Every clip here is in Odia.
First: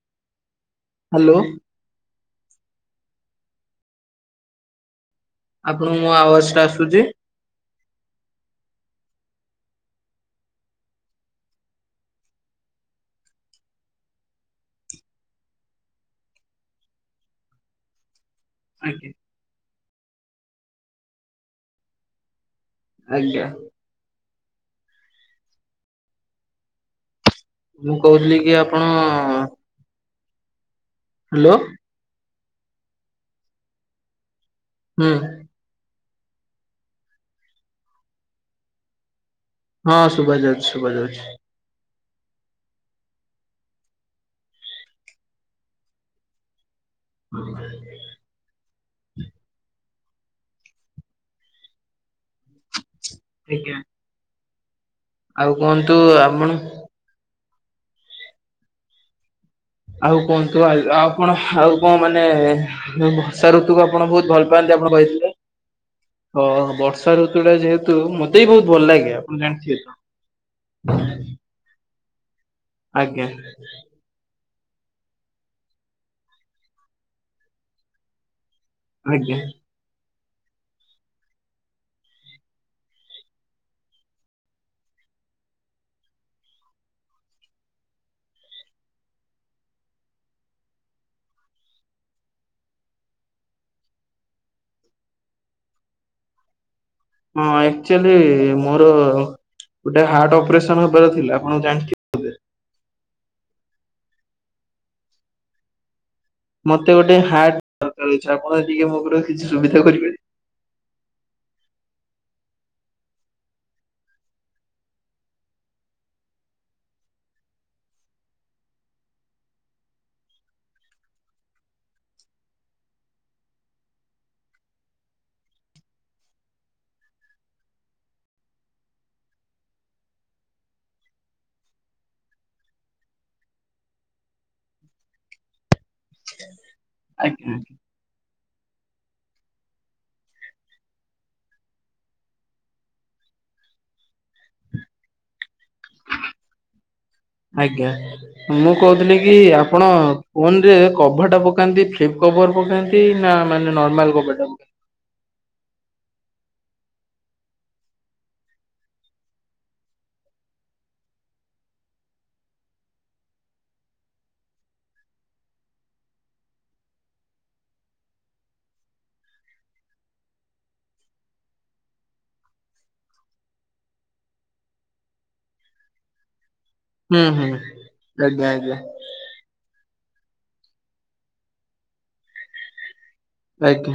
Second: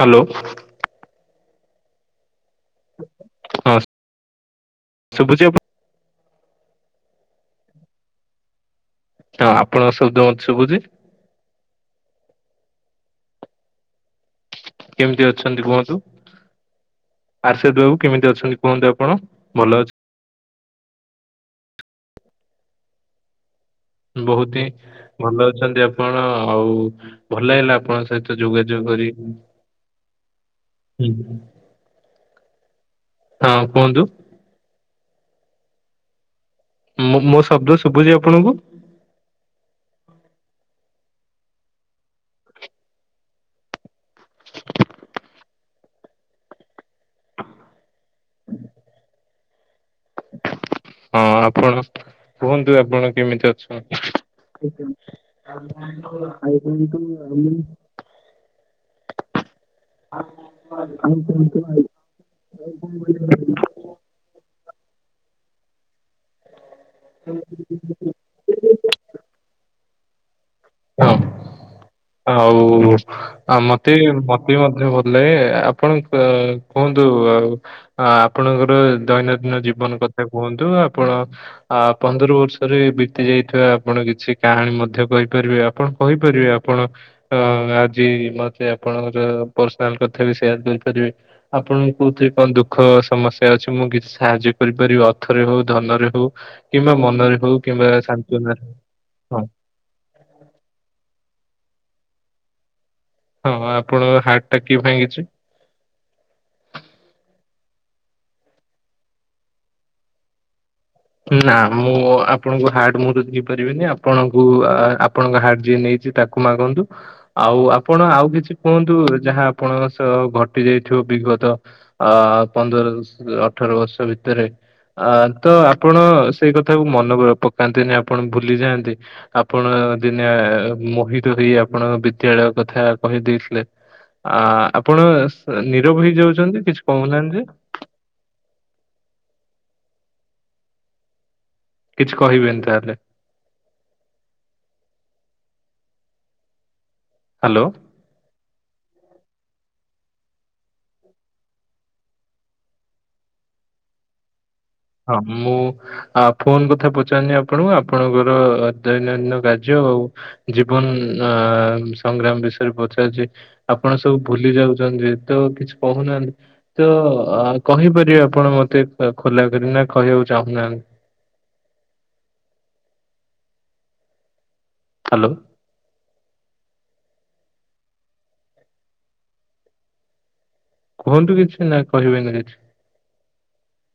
ହ୍ୟାଲୋ। ହ୍ୟାଲୋ। ନମସ୍ ଆପଣଙ୍କୁ ମୋ ଆବାଜ ଟା ଆସୁଛି? ହଁ ଆପଣଙ୍କ ଶବ୍ଦ ମତେ ଶୁଭୁଛି? କେମିତି ଅଛନ୍ତି କୁହନ୍ତୁ ଆର୍ଷଦ ବାବୁ କେମିତି ଅ ଛନ୍ତି କୁହନ୍ତୁ ଆଜ୍ଞା। ଆପଣ ଭଲ ଅଛ ଆଜ୍ଞା। ବହୁତ ହି ଭଲ ଅଛନ୍ତି ଆପଣ ଆଉ ଭଲ ଲାଗିଲା ମୁଁ ଆପଣଙ୍କ କହୁଥିଲି ସହିତ କି ଆପଣ ଯୋଗାଯୋଗ କରି ହ୍ୟାଲୋ [unintelligible] ହଁ କୁହନ୍ତୁ। ହୁଁ ଉଁ ମୁଁ ମୋ ଶବ୍ଦ ଶୁବୁଚି ଆପଣଙ୍କୁ? ହଁ ସୁଭା ଯାଉଛି ସୁଭା ଯାଉଛି। [unintelligible] ହଁ ଆପଣ କୁହନ୍ତୁ ଆପଣ କେମିତି ଆଜ୍ଞା ଅଛନ୍ତି? ଆଉ କୁହନ୍ତୁ ଆପଣ [unintelligible] ଆଉ କୁହନ୍ତୁ ଆ ଆଉ ଆପଣ ଆଉ କଣ ମାନେ ବର୍ଷା ଋତୁକୁ ଆପଣ ବହୁତ ଭଲ ପାଆନ୍ତି। [unintelligible] ଓଁ ବର୍ଷା ଋତୁ ଟା ଯେହେତୁ ମତେ ବି ବହୁତ ଭଲ ଲାଗେ, ଆପଣ ଜାଣିଥିବେ ତ? ହଁ [unintelligible] ଆଉ ଆଜ୍ଞା ଆଉ ମତେ ମଧ୍ୟ ଭଲ ଲାଗେ, ଆପଣ କୁହନ୍ତୁ ଆଉ ଆପ ଆପଣଙ୍କର ଆଜ୍ଞା ଦୈନନ୍ଦିନ ଜୀବନ କଥା। ସେ କୁହନ୍ତୁ ଆପଣ ଆ ପନ୍ଦର ବର୍ଷରେ ବିତି ଯାଇଥିବା ଆପଣ କିଛି କାହାଣୀ ମଧ୍ୟ କହି ଆପଣ କହିପାରିବେ ଆପଣ ଆଜି ମତେ ଆପଣଙ୍କର ପର୍ସନାଲ କଥାବି ସେୟାର କରିପାରିବେ, ଆପଣ କଉଥିରେ କଣ ଦୁଃଖ ସମସ୍ୟା ଅଛି, ମୁଁ କିଛି ସାହାଯ୍ୟ କରିପାରିବି ଅଥ ଅର୍ଥ ରେ ହଉ ଧନରେ ହଉ। କିମ୍ବା ମନରେ ହଉ ହଁ କିମ୍ବା ଆକ୍ଚୁଆଲି ସାନ୍ତ୍ୱନାରେ ମୋର ହଉ ଗୋଟେ ହାର୍ଟ ଅପରେସନ ହବାର ଥିଲା ଆପଣ ଜାଣିଥିବେ। ହଁ ଆପଣଙ୍କ ହାର୍ଟ ଟା କିଏ ଭାଙ୍ଗିଛି? ମତେ ଗୋଟେ ହାର୍ଟ ଦରକାର ଅଛି, ଆପଣ ଟିକେ ମୋର କିଛି ସୁବିଧା କରିପାରିବେ। ନା ମୁଁ ଆପଣଙ୍କୁ ହାର୍ଟ ମୁଁ ତ ଦେଇ ପାରିବିନି, ଆପଣଙ୍କୁ ଆପଣଙ୍କ ହାର୍ଟ ଯିଏ ନେଇ ତାକୁ ମାଗନ୍ତୁ ଆଉ ଆପଣ ଆଉ କିଛି କୁହନ୍ତୁ ଯାହା ଆପଣ ସହ ଘଟି ଯାଇଥିବ। ବିଗତ ଅ ପନ୍ଦର ଅଠର ବର୍ଷ ଭିତରେ ଅ ତ ଆପଣ ସେଇ କଥାକୁ ମନ ପକାନ୍ତି ନା ଆପଣ ଭୁଲିଯାଆନ୍ତି ଆପଣ ଦିନେ ମୋହିତ ହେଇ ଆପଣଙ୍କ ବିଦ୍ୟାଳୟ କଥା କହିଦେଇଥିଲେ। ଆ ଆପଣ ନିରବ ହେଇ ଯାଉଛନ୍ତି କିଛି କହୁନାହାନ୍ତି ଯେ ଆଜ୍ଞା ଆଜ୍ଞା। କିଛି କହିବେନି ତାହେଲେ। ହ୍ୟାଲୋ ଆଜ୍ଞା, ମୁଁ କହୁଥିଲି କି ଆପଣ ଫୋନ ରେ କଭର ଟା ପକାନ୍ତି ଫ୍ଲିପ କଭର ପକାନ୍ତି ନା ମାନେ ନର୍ମାଲ କଭର ପକାନ୍ତି। ହଁ ମୁଁ ଆପଣଙ୍କ କଥା ପଚାରିଲେ ଆପଣ, ଆପଣଙ୍କର ଦୈନନ୍ଦିନ କାର୍ଯ୍ୟ ଜୀବନ ଅ ସଂଗ୍ରାମ ବିଷୟରେ ପଚାରୁଛି? ଆପଣ ସବୁ ଭୁଲି ଯାଉ ତ କିଛି କହୁନାହାନ୍ତି ତ କହିପାରିବେ ଆପଣ ମତେ ଖୋଲା ଯଦିନା କହିବାକୁ ଚାହୁଁନାହାନ୍ତି। ହାଲୋ ହୁଁ ହୁଁ ଆଜ୍ଞା ଆଜ୍ଞା। କୁହନ୍ତୁ କିଛି ନା କହିବେ ନା କିଛି? ଆଜ୍ଞା।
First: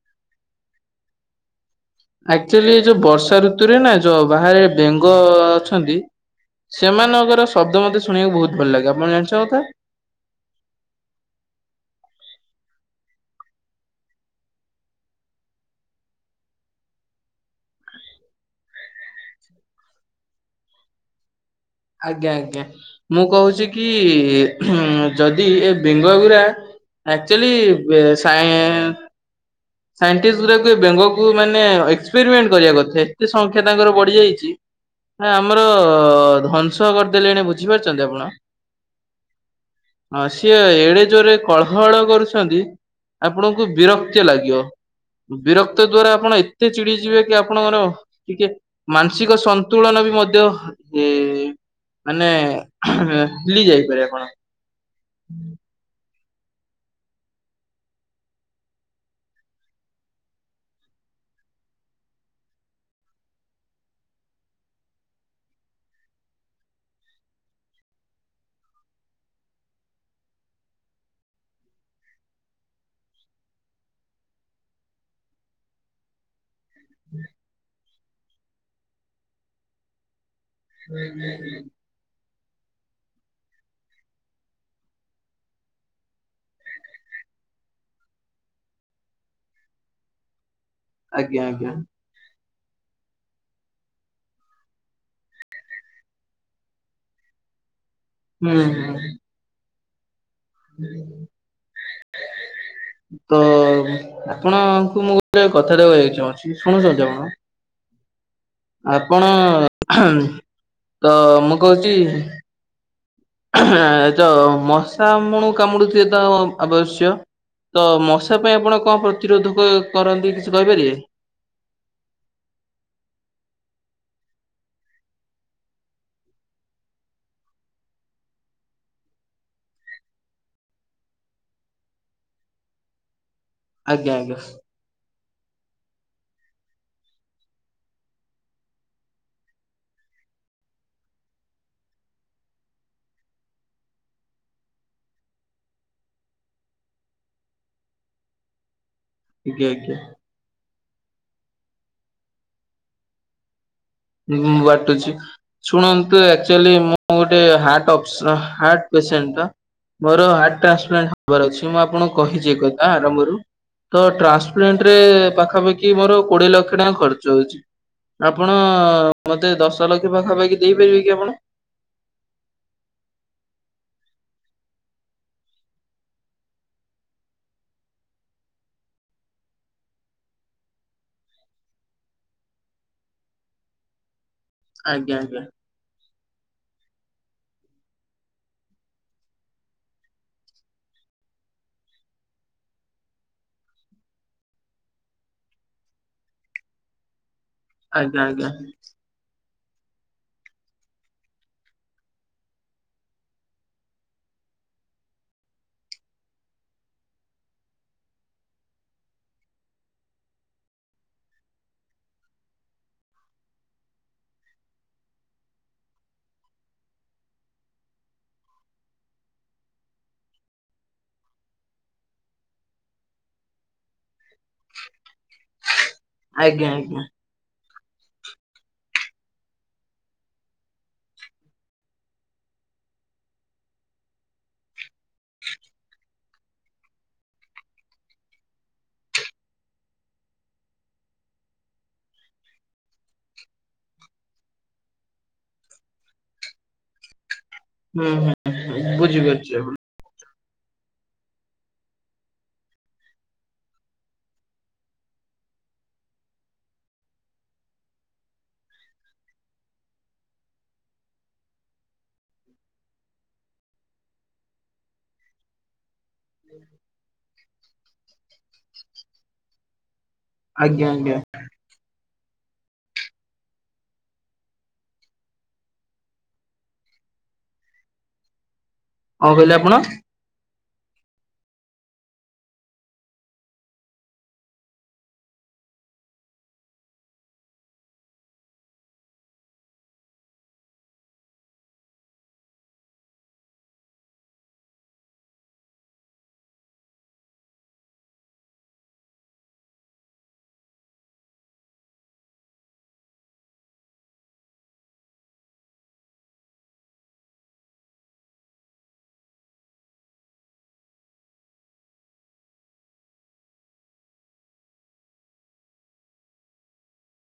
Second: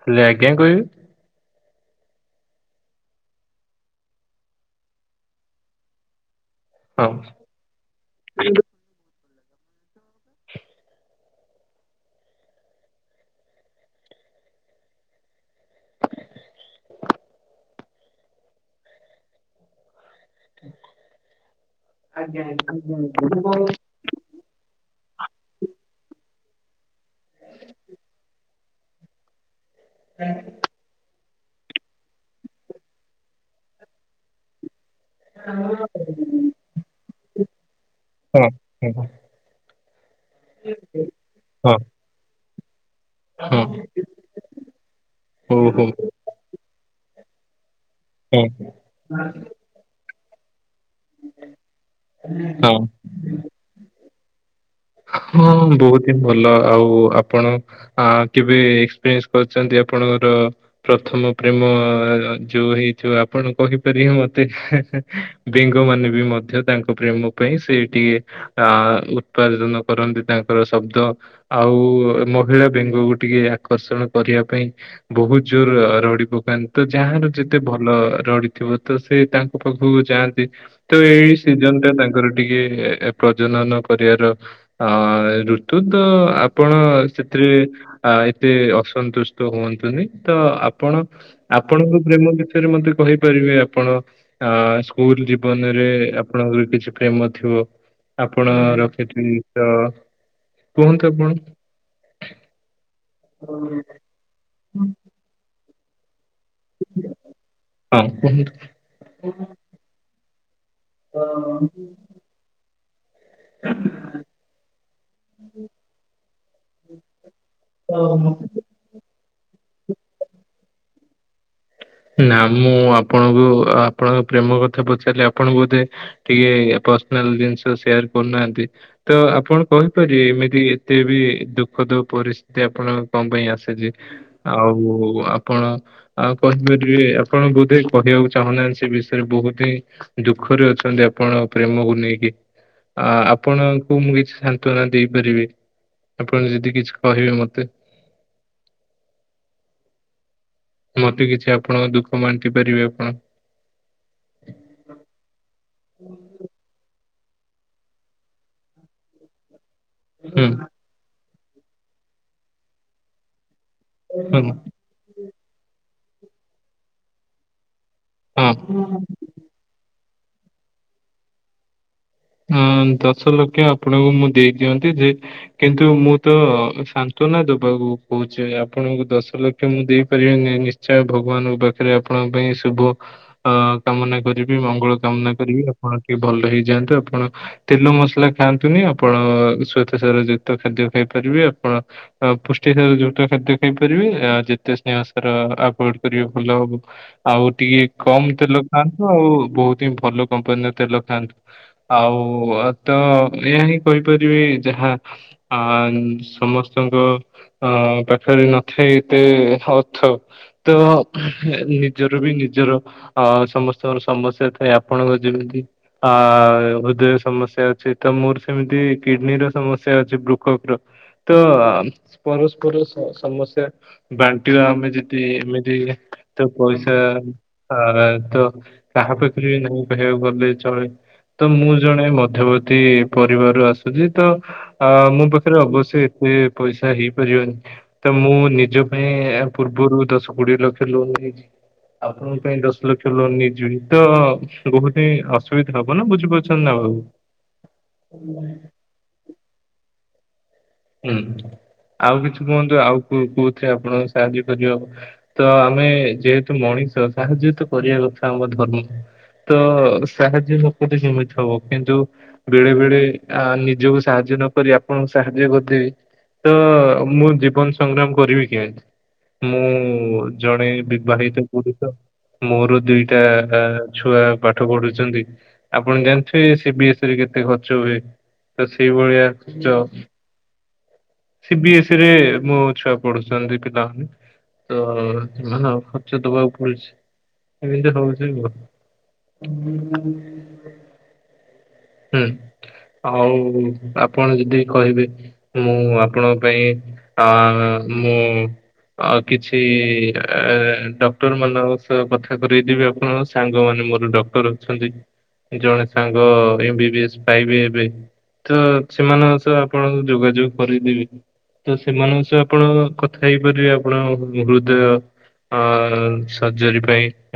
ଖାଲି ଆଜ୍ଞା କହିବେ? ଆକ୍ଚୁଆଲି ଯୋଉ ବର୍ଷା ଋତୁରେ ନା ଯୋଉ ବାହାରେ ବେଙ୍ଗ ଅଛନ୍ତି। ହଁ ସେମାନଙ୍କର ଶବ୍ ମତେ ଶୁଣିବାକୁ ହଁ ବହୁତ ଭଲ ଲାଗେ ଆପଣ ଜାଣି [unintelligible] [unintelligible] ଆଜ୍ଞା ଆଜ୍ଞା, ମୁଁ କହୁଛି କି ଯଦି ଏ ବେଙ୍ଗଗୁରା ଆକ୍ଚୁଆଲି ସାଇଟିଷ୍ଟ ଗଟାକୁ ବେଙ୍ଗ କୁ ମାନେ ଏକ୍ସପେରିମେଣ୍ଟ କରିବା କଥା ଏତେ ସଂଖ୍ୟା ତାଙ୍କର ବଢି ଯାଇଛି। ହ ଆମର ଧ୍ୱଂସ କରିଦେଲେଣି ବୁଝିପାରୁଛନ୍ତି ଆପଣ [inaudible] ହଁ ହଁ ସିଏ ଏଡେ ଜୋରେ ହଁ କଳହଳ କରୁଛନ୍ତି ଆପଣଙ୍କୁ ହଁ। ବିରକ୍ତ ଲାଗିବ। ଓହୋ ବିରକ୍ତ ହଁ ଦ୍ଵାରା ଆପଣ ଏତେ ଚିଡି ଯିବେ କି ଆପଣ ଟିକେ ମାନସିକ ସନ୍ତୁଳନ ବି ମଧ୍ୟ ଏ ମାନେ ହଁ। ଭୁଲି ଯାଇପାରେ ଆପଣ। ହଉ ମୁଁ [unintelligible] ଏଇ ଭଲ ଆଉ ଆପଣ ଆଁ କେବେ ଏକ୍ସପ୍ରିଏନ୍ସ କରିଛନ୍ତି ଆପଣଙ୍କର ପ୍ର ପ୍ରଥମ ପ୍ରେମ ଆଁ ଯୋଉ ହେଇଥିବ ଯୋଉ ଆପଣ କହିପାରିବେ ମତେ ହେ ହେ ବେଙ୍ଗ ମାନ ଆମେବି ମଧ୍ୟ ତାଙ୍କ ପ୍ରେମ ପାଇଁ ସେଇଟି ଆଁ ଉଁ ଉପାର୍ଜନ କରନ୍ତି ତାଙ୍କର ଶବ୍ଦ ଆଉ ମହିଳା ବେଙ୍ଗକୁ ଟିକେ ଆକର୍ଷଣ କରିବା ତା ପାଇଁ ବହୁତ ଜୋର ର ରଡି ପକାନ୍ତି। ତ ଯାହାର ଯେତେ ଭଲ ରଡି ଥିବ ତ ସେ ତାଙ୍କ ପାଖକୁ ଯାନ୍ତି। ତ ଏଇ ସିଜନ ଟା ତାଙ୍କର ଟିକେ ପ୍ରଜନନ କ ଏହାର ଋତୁ ତ ଆପଣ ସେଥିରେ ଏତେ ଅସ ଅସନ୍ତୁଷ୍ଟ ହୁଅନ୍ତୁନି ତ ଆପଣ ଆଜ୍ଞା ଆଜ୍ଞା। ଆପଣଙ୍କ ପ୍ରେମ [unintelligible] ମତେ କହିପାରିବେ ଆପଣ ଆଁ ସ୍କୁଲ ଜୀବନରେ ଆପଣଙ୍କର କିଛି ପ୍ରେମ ଥିବ? ଆପଣ ହୁଁ ରଖି ହୁଁ ଥିତ କୁହନ୍ତୁ ଆପଣ। ତ ଆପଣଙ୍କୁ ମୁଁ ଗୋଟେ କ କଥାଟେ କହିବାକୁ ଚାହୁଁଛି ଶୁଣୁଛନ୍ତି ଆପଣ। ହଁ କୁହନ୍ତୁ। ଆପଣ ତ ମୁଁ କହୁଛି। ଯଉ ମଶା ଆମଣୁ କାମୁଡୁଥିବ ତ ଆବଶ୍ୟ। ତ ମଶା ପାଇଁ ଆପଣ କଣ ପ୍ରତିରୋଧକ କରନ୍ତି କିଛି କହିପାରିବେ? ନା ମୁଁ ଆପଣଙ୍କୁ ଆପଣଙ୍କ ପ୍ରେମ କଥା ପଚାରିଲି ଆପଣଙ୍କୁ ବୋଧେ ଟିକେ ର୍ପସ୍ନାଲ ଜିନିଷ ସେୟାର କରୁନାହାନ୍ତି ତ ଆପଣ କହିପାରିବେ ଏମିତି ଏତେ ବି ଦୁଃଖ ଯଉ ପରିସ୍ଥିତି ଆପଣ କଣ ପାଇଁ ଆସିଛି ଆଜ୍ଞା ଆଜ୍ଞା ଆଉ ଆପଣ ଆଉ କହିବେ ଇଏ ଆପଣ ବୋଧ କହିବାକୁ ଚାହୁଁନାହାନ୍ତି ସେ ବିଷୟରେ ବହୁତି ଦୁଃଖରେ ଅଛନ୍ତି ଆପଣ ପ୍ରେମ ହଉ ନେଇକି ଆ ଆପଣଙ୍କୁ ମୁଁ କିଛି ସାନ୍ତନା ଦେଇପାରିବି। ଆପଣ ଯଦି କିଛି କହିବେ ମତେ। ଆଜ୍ଞା ଆଜ୍ଞା। ମତେ କିଛି ଆପଣଙ୍କ ଦୁଃଖ ବାଣ୍ଟି ପାରିବେ ଆପଣ। ହୁଁ ବାଟୁଛି ଶୁଣନ୍ତୁ ଆକ୍ଚୋଲି ମୁଁ ଗୋଟେ ହାର୍ଟ ଆପ୍ସ୍ର ହାର୍ଟ ପେମେଣ୍ଟ୍ ନା ମୋର ହୁଁ ଟ୍ରାସପ୍ଲାଣ୍ଟ ହବ। ଖବାର ଅଛି ମୁଁ ଆପଣଙ୍କୁ କହିଛି ଏକଥା ଆରମ୍ଭରୁ ତ ହୁଁ ଟ୍ରାନ୍ସପ୍ଲେଣ୍ଟ ରେ ପାଖାପା କି ମୋର କୋଡିଏ ଲକ୍ଷ ଟଙ୍କା ଖର୍ଚ୍ଚ ହଉଛି ହଁ। ଆପଣ ମତେ ଦଶ ଲ [unintelligible] ପାଖା ପାଖି ଦେଇପାରିବେ କି ଆପଣ। ହୁଁ। ଆଁ ଦଶ ଲକ୍ଷ ଆପଣଙ୍କୁ ମୁଁ ଦେଇ ଦିଅନ୍ତି ଯେ କିନ୍ତୁ ମୁଁ ତ ଶାନ୍ତନା ଦେବା ଆଉ କହୁଛେ ଆପଣଙ୍କୁ ଦଶ ଲକ୍ଷ ମୁଁ ଦେଇପାରିବିନି ନିଶ୍ଚୟ ଭଗବାନଙ୍କ ପାଖରେ ଆପଣଙ୍କ ପାଇଁ ଶୁଭ ଶୁଭ ଅ କାମନା କରିବି ମଙ୍ଗଳ ଆଜ୍ଞା କାମନା ଆଜ୍ଞା କରିବି ଆପଣ ଟିକେ ଭଲ ହେଇଯାଆନ୍ତୁ ଆ ଆପଣ ଓ ତେଲ ମସଲା ଖାଆନ୍ତୁନି ଆପଣ ସ୍ୟେତ ସାର ଯୁକ୍ତ ଖାଦ୍ୟ ଖାଇପାରିବେ ଆପଣ ଅ ପୁଷ୍ଟି ସାର ଯୁକ୍ତ ଖାଦ୍ୟ ଖାଇପାରିବେ ଆ ଯେତେ ସ୍ନେହ ସାର ଆଭଏଡ କରିବେ ଭଲ ହବ। ଆଉ ଟିକେ ଆଜ୍ଞା କମ ଆଜ୍ଞା। ତେଲ ଖାଆନ୍ତୁ ଆଉ ବହୁତ ହି ଭଲ କମ୍ପାନୀର ତେଲ ଖାଆନ୍ତୁ। ଆଉ ତ ଏହାଇ ହିଁ କହିପାରିବି ଯାହା ଅ ସମସ୍ତ ତାଙ୍କ ଅ ପାଖରେ ନଥାଏ ଏତେ ଅର୍ଥ ତ ଉହୁଁ ନିଜର ବି ନିଜର ଅ ସମସ୍ତଙ୍କର ସମସ୍ୟା ଥାଏ ଆପଣଙ୍କ ଯେମିତି ଆ ହୃଦୟ ସମସ୍ୟା ଅଛି ତ ମୋର ସେମିତି କିଡନୀର ସମସ୍ୟା ଅଛି ବୃକ୍ଷକ ର ତ ଅମ ପରସ୍ପର ସହ ସମସ୍ୟା ବାଣ୍ଟିବା ଆମେ ଯଦି ଏମିତି ତ ଆଜ୍ଞା ପଇସା ଆଜ୍ଞା ଆ ତ କାହା ପାଖରେ ନାଇ କହିବାକୁ ଗଲେ ଚଳେ। ତ ମୁଁ ଜଣେ ମଧ୍ୟବର୍ତ୍ତୀ ପରିବାରରୁ ଆସୁଛି ତ ଅ ମୋ ପାଖରେ ଅବଶ୍ୟ ଏତେ ରେ ପଇସା ହେଇପାରିବନି ତ ମୁଁ ନିଜ ପାଇଁ ପୂର୍ବରୁ ଦଶ କୋଡିଏ ଲକ୍ଷ ଲୋନ ଦେଇଛି। ଆପଣଙ୍କ ପାଇଁ ଦଶ ଲକ୍ଷ ଲୋନ ନେଇଯିବି ତ ବହୁତ ହିଁ ଅସୁବିଧା ହବ ନା ବୁଝ ପଛ ନା ଆଉ ହୁଁ ହୁଁ ବୁଝି ପାରୁଛି ଆ ହୁଁ। ଆଉ କିଛି କୁହନ୍ତୁ ଆଉ କୋ-କୋଉଥିରେ ଆପଣ ସାହାଯ୍ୟ କରିବ ତ ଆମେ ଯେହେତୁ ମଣି ସାହାଯ୍ୟ ତ କରିବା କଥା ଆମ ଧର୍ମ। ତ ସାହାଯ୍ୟ ଶପତି ଯେମିତି ହବ କିନ୍ତୁ ବେଳେ ବେଳେ ଆ ନିଜକୁ ସାହାଯ୍ୟ ନ କରି ଆପଣଙ୍କୁ ସାହାଯ୍ୟ କରି ତ ମୁଁ ଜୀବନ ସଂଗ୍ରାମ କରିବି କେ ମୁଁ ଜଣେ ଆଜ୍ଞା ଆଜ୍ଞା ବିବାହିତ ପୁରୁଷ। ମୋର ଦୁଇଟା ଆ ଛୁଆ ପାଠ ପଢୁଛନ୍ତି ଆପଣ ଜାଣିଥିବେ ସି ବି କେତେ ଖର୍ଚ୍ଚ ହୁଏ ତ ସେଇଭଳିଆ କଣ କହିଲେ ଆପଣ? ଖର୍ଚ୍ଚ। ସି ବିି ଏସ୍ଇ ରେ ମୋ ଛୁଆ ପଢୁଛନ୍ତି ପିଲାମାନେ ତ ସେମାନେ ଖର୍ଚ୍ଚ ଦବାକୁ ପଡୁଛି ଏମିତି ହଉଛି ଗୋ ହୁଁ ହୁଁ ଆଉ ଆପଣ ଯଦି କହିବେ ମୁଁ ଆ ଆପଣଙ୍କ ପାଇଁ ଅ ମୁଁ ଆ କିଛି ଡକ୍ଟର ମାନଙ୍କ ସହ କଥା କରେଇ ଦେବି ଆପଣ ସାଙ୍ଗମାନେ ମୋର ଡକ୍ଟର ଅଛନ୍ତି ଜଣେ ସାଙ୍ଗ ଏମ ବି ଏସ ପାଇବେ ଏବେ। ତ ସେମାନଙ୍କ ସହ ଆପଣଙ୍କୁ ଯୋଗାଯୋଗ କରିଦେବେ। ତ ସେମାନଙ୍କ ସହ ଆପଣ କଥା ହେଇପାରିବେ ଆପଣ ହୃଦୟ ଅ ସର୍ଜରୀ ପାଇଁ।